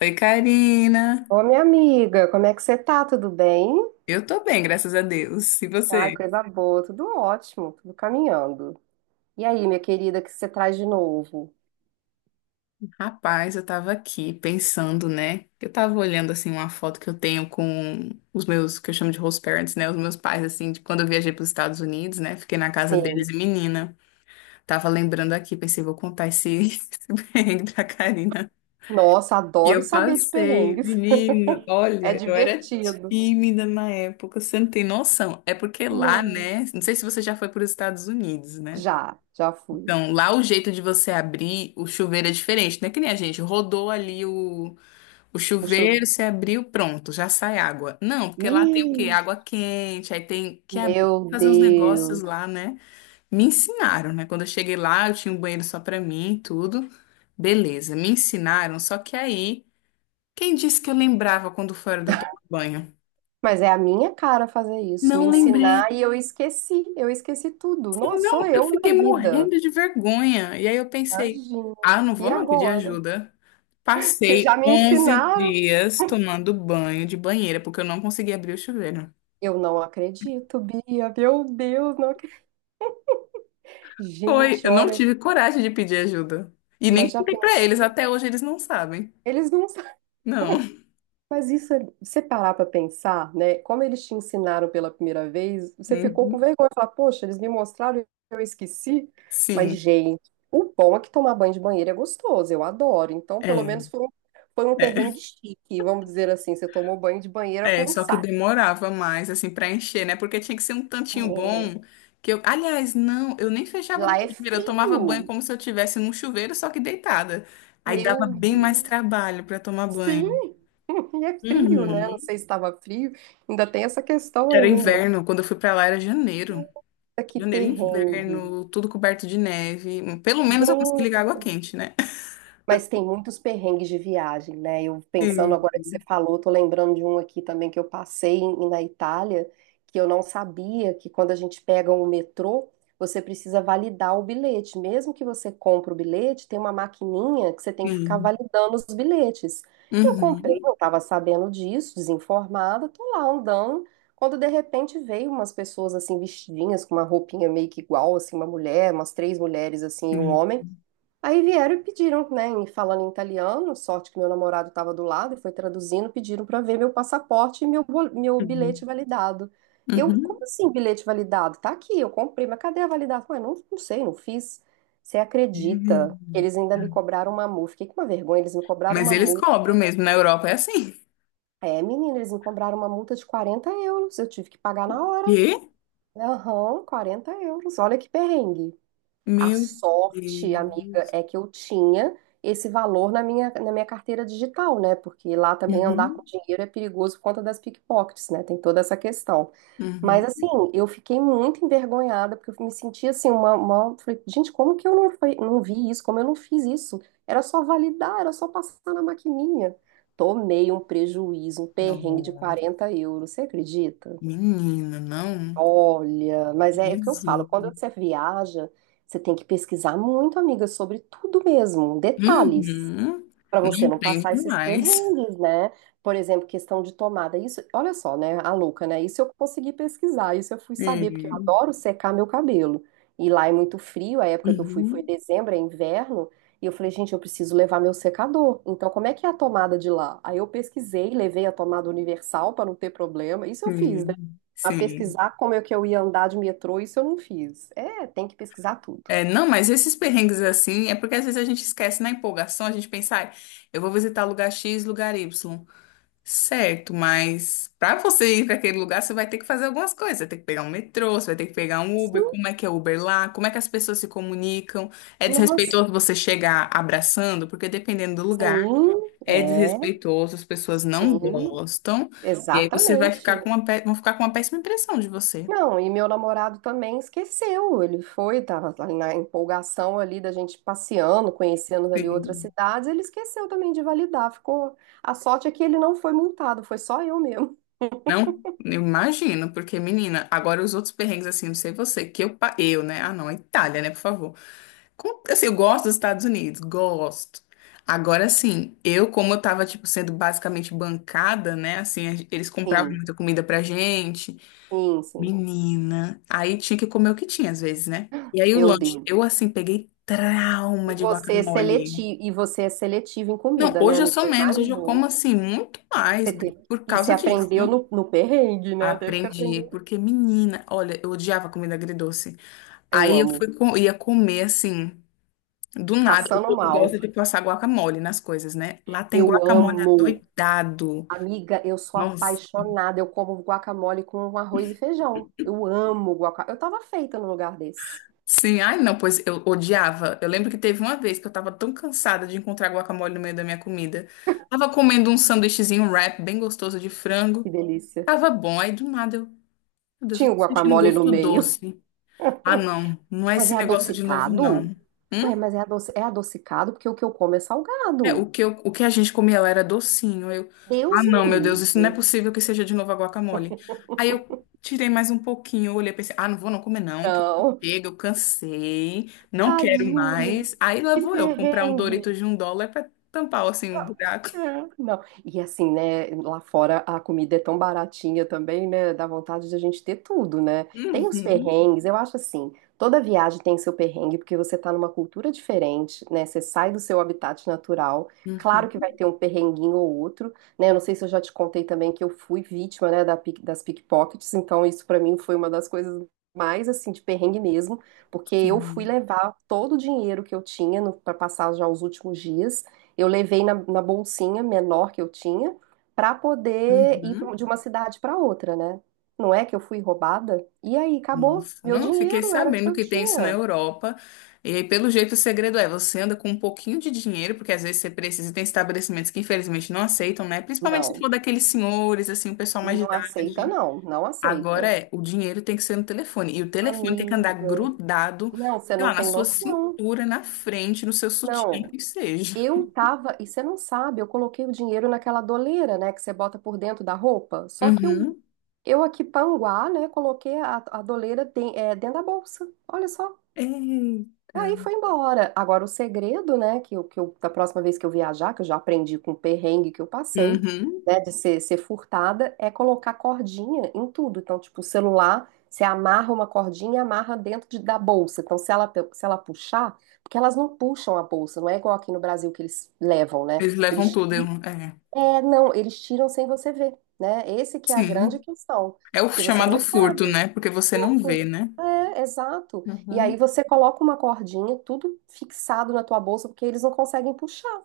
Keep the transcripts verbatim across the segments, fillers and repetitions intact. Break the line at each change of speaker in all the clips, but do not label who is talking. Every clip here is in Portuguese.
Oi, Karina.
Ô, minha amiga, como é que você tá? Tudo bem?
Eu tô bem, graças a Deus. E
Ai,
você?
coisa boa, tudo ótimo, tudo caminhando. E aí, minha querida, o que você traz de novo?
Rapaz, eu tava aqui pensando, né? Eu tava olhando assim uma foto que eu tenho com os meus, que eu chamo de host parents, né? Os meus pais, assim, de quando eu viajei para os Estados Unidos, né? Fiquei na casa deles e
Sim.
menina. Tava lembrando aqui, pensei, vou contar esse, esse perrengue pra Karina.
Nossa,
E
adoro
eu
saber de
passei,
perrengues.
menina,
É
olha, eu era
divertido.
tímida na época, você não tem noção. É porque lá,
Não.
né? Não sei se você já foi para os Estados Unidos, né?
Já, já fui.
Então, lá o jeito de você abrir o chuveiro é diferente, não é que nem a gente, rodou ali o, o
O
chuveiro,
chuveiro.
você abriu, pronto, já sai água. Não, porque lá tem o quê?
Ih,
Água quente, aí tem que abrir,
meu
fazer uns
Deus.
negócios lá, né? Me ensinaram, né? Quando eu cheguei lá, eu tinha um banheiro só pra mim, e tudo. Beleza, me ensinaram, só que aí, quem disse que eu lembrava quando fora de eu tomar banho?
Mas é a minha cara fazer isso, me
Não lembrei.
ensinar e eu esqueci. Eu esqueci tudo. Nossa, sou
Não, eu
eu na
fiquei
vida.
morrendo de vergonha. E aí eu pensei,
Imagina.
ah, não vou
E
não pedir
agora?
ajuda.
Porque já
Passei
me
onze
ensinaram.
dias tomando banho de banheira, porque eu não consegui abrir o chuveiro.
Eu não acredito, Bia. Meu Deus, não acredito.
Foi,
Gente,
eu não
olha,
tive coragem de pedir ajuda. E nem
mas já
contei pra eles,
pensou?
até hoje eles não sabem.
Eles não sabem.
Não.
Mas isso, é- você parar pra pensar, né? Como eles te ensinaram pela primeira vez, você ficou
Uhum.
com vergonha e falar, poxa, eles me mostraram e eu esqueci. Mas,
Sim,
gente, o bom é que tomar banho de banheiro é gostoso, eu adoro. Então, pelo menos
é.
foi um, foi um
É.
perrengue chique, vamos dizer assim. Você tomou banho de banheira
É,
com um
só que
saco.
demorava mais, assim, pra encher, né? Porque tinha que ser um tantinho
É.
bom que eu... Aliás, não, eu nem
E
fechava a
lá é
banheira, eu tomava banho
frio.
como se eu estivesse num chuveiro, só que deitada. Aí dava
Meu
bem mais
Deus.
trabalho pra tomar
Sim,
banho.
e é frio, né? Não
Uhum.
sei se estava frio, ainda tem essa questão
Era
ainda.
inverno, quando eu fui pra lá era janeiro.
Olha que
Janeiro,
perrengue.
inverno, tudo coberto de neve. Pelo menos eu consegui
Gente.
ligar água quente, né?
Mas tem muitos perrengues de viagem, né? Eu pensando
Sim,
agora que você falou, tô lembrando de um aqui também que eu passei em- na Itália, que eu não sabia que quando a gente pega o metrô, você precisa validar o bilhete. Mesmo que você compre o bilhete, tem uma maquininha que você tem que ficar
sim.
validando os bilhetes. Eu comprei,
Uhum,
não estava sabendo disso, desinformada, tô lá andando. Quando de repente veio umas pessoas assim vestidinhas com uma roupinha meio que igual, assim, uma mulher, umas três mulheres assim, e um
sim.
homem. Aí vieram e pediram, né, em- falando em italiano, sorte que meu namorado estava do lado e foi traduzindo, pediram para ver meu passaporte e meu, bol- meu bilhete
Uhum.
validado. Eu, como
Uhum.
assim bilhete validado? Tá aqui, eu comprei, mas cadê a validação? Ué, não, não sei, não fiz. Você acredita?
Uhum.
Eles ainda me cobraram uma multa. Fiquei com uma vergonha, eles me cobraram
Mas
uma
eles
multa.
cobram mesmo, na Europa é assim.
É, menina, eles me cobraram uma multa de quarenta euros. Eu tive que pagar na hora.
Quê?
Aham, quarenta euros. Olha que perrengue. A
Meu
sorte, amiga,
Deus.
é que eu tinha esse valor na minha, na minha carteira digital, né? Porque lá também andar com
Uhum.
dinheiro é perigoso por conta das pickpockets, né? Tem toda essa questão. Mas
Uhum.
assim, eu fiquei muito envergonhada, porque eu me senti assim, uma, uma... Falei, gente, como que eu não, fui- não vi isso? Como eu não fiz isso? Era só validar, era só passar na maquininha. Tomei um prejuízo, um perrengue de
Nossa,
quarenta euros, você acredita?
menina, não.
Olha, mas é o que eu falo,
Jesus.
quando você viaja, você tem que pesquisar muito, amiga, sobre tudo mesmo, detalhes,
Uhum.
para
Não
você não passar
entende
esses
mais.
perrengues, né? Por exemplo, questão de tomada. Isso, olha só, né, a louca, né? Isso eu consegui pesquisar, isso eu fui saber, porque eu
Sim.
adoro secar meu cabelo. E lá é muito frio, a época que eu fui foi
Uhum.
dezembro, é inverno, e eu falei, gente, eu preciso levar meu secador. Então, como é que é a tomada de lá? Aí eu pesquisei, levei a tomada universal para não ter problema. Isso eu fiz,
Sim.
a
Sim.
pesquisar como é que eu ia andar de metrô, isso eu não fiz. É, tem que pesquisar tudo.
É, não, mas esses perrengues assim, é porque às vezes a gente esquece na empolgação, a gente pensa, "Ai, eu vou visitar lugar X, lugar Y. Certo, mas para você ir para aquele lugar, você vai ter que fazer algumas coisas. Você vai ter que pegar um metrô, você vai ter que pegar um Uber.
Sim,
Como é que é Uber lá? Como é que as pessoas se comunicam? É
nossa,
desrespeitoso você chegar abraçando, porque dependendo do lugar,
sim,
é
é,
desrespeitoso, as pessoas não
sim,
gostam. E aí você vai ficar
exatamente.
com uma, pé- vão ficar com uma péssima impressão de você.
Não, e meu namorado também esqueceu. Ele foi, tava lá na empolgação ali da gente passeando, conhecendo ali outras
Sim.
cidades, ele esqueceu também de validar. Ficou. A sorte é que ele não foi multado, foi só eu mesmo.
Não? Eu imagino, porque, menina, agora os outros perrengues, assim, não sei você, que eu, pa- eu, né? Ah, não, a Itália, né, por favor. Com- Assim, eu gosto dos Estados Unidos, gosto. Agora sim, eu, como eu tava, tipo, sendo basicamente bancada, né? Assim, a gen- eles compravam
Sim,
muita comida pra gente.
sim, sim.
Menina. Aí tinha que comer o que tinha, às vezes, né? E aí o
Meu
lanche, eu,
Deus.
assim, peguei trauma
E
de
você é
guacamole.
seletivo, e você é seletivo em
Não,
comida, né,
hoje eu
amigo?
sou
Eu
menos, hoje eu como,
imagino.
assim, muito mais
Você teve...
por
E você
causa disso.
aprendeu no, no perrengue, né? Teve que
Aprendi,
aprender.
porque menina, olha, eu odiava comida agridoce.
Eu
Aí eu fui,
amo.
co- ia comer assim. Do nada, o
Passando
povo
mal.
gosta de passar guacamole nas coisas, né? Lá tem
Eu
guacamole
amo.
adoidado.
Amiga, eu sou
Nossa.
apaixonada. Eu como guacamole com arroz e feijão. Eu amo guacamole. Eu tava feita num lugar desse.
Sim, ai não, pois eu odiava. Eu lembro que teve uma vez que eu tava tão cansada de encontrar guacamole no meio da minha comida. Tava comendo um sanduíchezinho um wrap bem gostoso de
Que
frango.
delícia.
Tava bom, aí do nada eu, meu Deus,
Tinha
eu
o
tô sentindo um
guacamole no
gosto
meio.
doce. Ah, não, não é
Mas é
esse negócio de novo,
adocicado?
não.
Ué, mas é, adoci- é adocicado porque o que eu como é
É, o
salgado.
que, eu- o que a gente comia lá era docinho. Eu, ah,
Deus me
não, meu Deus, isso não é
livre.
possível que seja de novo a guacamole. Aí eu tirei mais um pouquinho, olhei e pensei, ah, não vou não comer não, que
Não.
chega, eu cansei, não quero
Tadinha.
mais. Aí lá
Que
vou eu comprar um
perrengue.
Doritos de um dólar pra tampar, assim, um buraco.
É. Não, e assim, né, lá fora a comida é tão baratinha também, né, dá vontade de a gente ter tudo, né? Tem os
Uhum,
perrengues, eu acho assim, toda viagem tem seu perrengue, porque você tá numa cultura diferente, né, você sai do seu habitat natural, claro que
uhum,
vai ter um perrenguinho ou outro, né, eu não sei se eu já te contei também que eu fui vítima, né, da pick- das pickpockets, então isso pra mim foi uma das coisas mais, assim, de perrengue mesmo, porque eu fui
sim,
levar todo o dinheiro que eu tinha para passar já os últimos dias, eu levei na, na bolsinha menor que eu tinha para poder ir pra
uhum.
um- de uma cidade para outra, né? Não é que eu fui roubada? E aí, acabou.
Nossa,
Meu
não fiquei
dinheiro era o que
sabendo
eu
que tem isso na
tinha.
Europa. E aí, pelo jeito, o segredo é você anda com um pouquinho de dinheiro, porque às vezes você precisa, e tem estabelecimentos que infelizmente não aceitam, né? Principalmente se
Não,
for daqueles senhores, assim, o pessoal mais de
não aceita,
idade.
não, não
Agora
aceita.
é, o dinheiro tem que ser no telefone. E o telefone tem que andar
Amiga,
grudado,
não, você
sei
não
lá, na
tem
sua
noção.
cintura, na frente, no seu sutiã,
Não,
que seja.
eu tava, e você não sabe, eu coloquei o dinheiro naquela doleira, né, que você bota por dentro da roupa. Só que eu,
Uhum.
eu aqui panguá, né, coloquei a, a doleira de- é, dentro da bolsa. Olha só.
Eita.
Aí foi embora. Agora, o segredo, né, que eu, que eu, da próxima vez que eu viajar, que eu já aprendi com o perrengue que eu passei,
Uhum.
né, de ser, ser furtada, é colocar cordinha em tudo. Então, tipo, o celular, você amarra uma cordinha e amarra dentro de- da bolsa. Então, se ela, pe- se ela puxar, porque elas não puxam a bolsa, não é igual aqui no Brasil que eles levam, né?
Eles levam
Eles,
tudo. Eu-
ti-
É.
é, não, eles tiram sem você ver, né? Esse que é a grande
Sim.
questão,
É o
porque você
chamado
nem
furto, né?
sabe.
Porque você não vê,
Pronto.
né?
É, exato. E aí
Uhum.
você coloca uma cordinha, tudo fixado na tua bolsa, porque eles não conseguem puxar.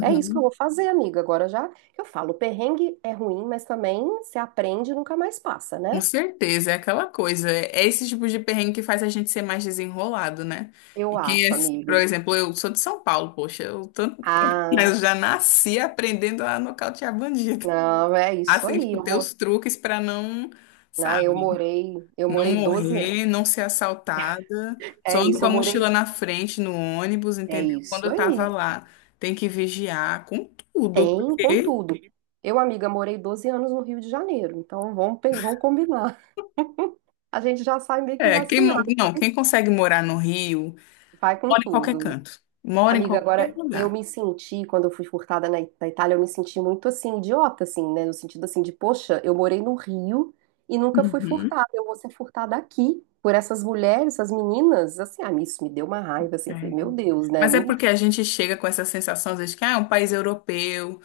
É isso que eu vou fazer, amiga. Agora já eu falo, o perrengue é ruim, mas também se aprende e nunca mais passa,
Com
né?
certeza, é aquela coisa. É esse tipo de perrengue que faz a gente ser mais desenrolado, né? E
Eu
quem é,
acho,
por
amiga.
exemplo, eu sou de São Paulo, poxa, eu, tô, mas
Ah,
eu já nasci aprendendo a nocautear bandido.
não, é isso
Assim,
aí.
tipo,
Eu,
ter
mo-
os truques pra não,
ah, eu
sabe,
morei, eu
não
morei doze anos.
morrer, não ser assaltada. Só
É
ando
isso,
com
eu
a
morei.
mochila na frente no ônibus,
É
entendeu? Quando
isso
eu tava
aí.
lá, tem que vigiar com tudo,
Tem,
porque
contudo. Eu, amiga, morei doze anos no Rio de Janeiro, então vamos, pe- vamos combinar. A gente já sai meio que
é, quem, mo-
vacinado.
não, quem consegue morar no Rio.
Vai com
Mora em qualquer
tudo.
canto. Mora em
Amiga,
qualquer
agora eu
lugar.
me senti, quando eu fui furtada na, na Itália, eu me senti muito assim, idiota, assim, né? No sentido assim de, poxa, eu morei no Rio e nunca fui
Uhum,
furtada. Eu vou ser furtada aqui por essas mulheres, essas meninas. Assim, ah, isso me deu uma raiva, assim.
é.
Eu falei, meu Deus, né?
Mas é
Não,
porque a gente chega com essa sensação, às vezes, que ah, é um país europeu,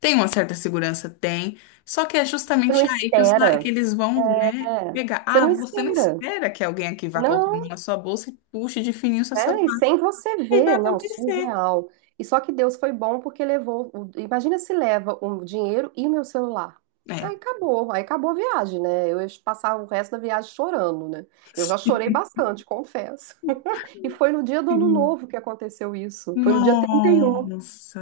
tem uma certa segurança, tem. Só que é
você não
justamente aí que, os- que
espera.
eles vão, né,
É,
pegar.
você
Ah,
não
você não
espera.
espera que alguém aqui vá colocar a mão
Não.
na sua bolsa e puxe de fininho seu
É, e
celular.
sem você
Aí vai
ver, não,
acontecer.
surreal. E só que Deus foi bom porque levou. o- Imagina se leva o dinheiro e o meu celular. Aí
É.
acabou, aí acabou a viagem, né? Eu ia passar o resto da viagem chorando, né? Eu já chorei bastante, confesso. E foi no dia do Ano
Sim.
Novo que aconteceu isso. Foi no dia trinta e um.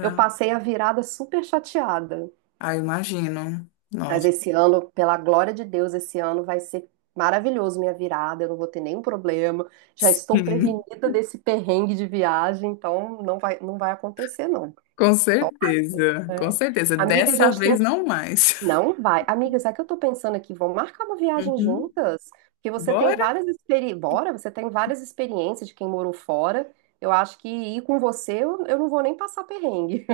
Eu passei a virada super chateada.
Ah, imagino.
Mas
Nossa.
esse ano, pela glória de Deus, esse ano vai ser maravilhoso minha virada, eu não vou ter nenhum problema. Já estou
Hum,
prevenida desse perrengue de viagem, então não vai, não vai acontecer, não.
com
Então,
certeza, com
é,
certeza.
amiga, a
Dessa
gente tem
vez
que.
não mais.
Não vai. Amiga, sabe o que eu tô pensando aqui? Vamos marcar uma viagem
Uhum.
juntas? Porque você tem
Bora?
várias experiências. Bora, você tem várias experiências de quem morou fora. Eu acho que ir com você, eu, eu não vou nem passar perrengue,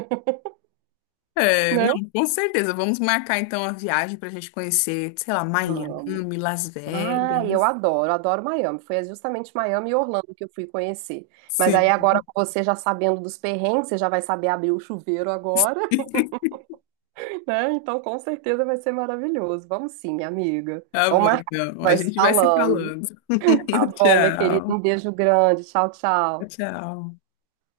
É,
né?
não, com certeza. Vamos marcar então a viagem para a gente conhecer, sei lá,
Vamos.
Miami, Las
Ah, e eu
Vegas.
adoro, adoro Miami. Foi justamente Miami e Orlando que eu fui conhecer. Mas aí
Sim,
agora com você já sabendo dos perrengues, você já vai saber abrir o chuveiro agora, né? Então com certeza vai ser maravilhoso. Vamos sim, minha amiga.
tá
Vamos
bom
marcar,
então. A
vai se
gente vai se
falando.
falando.
Tá bom, minha querida. Um
Tchau,
beijo grande. Tchau, tchau.
tchau.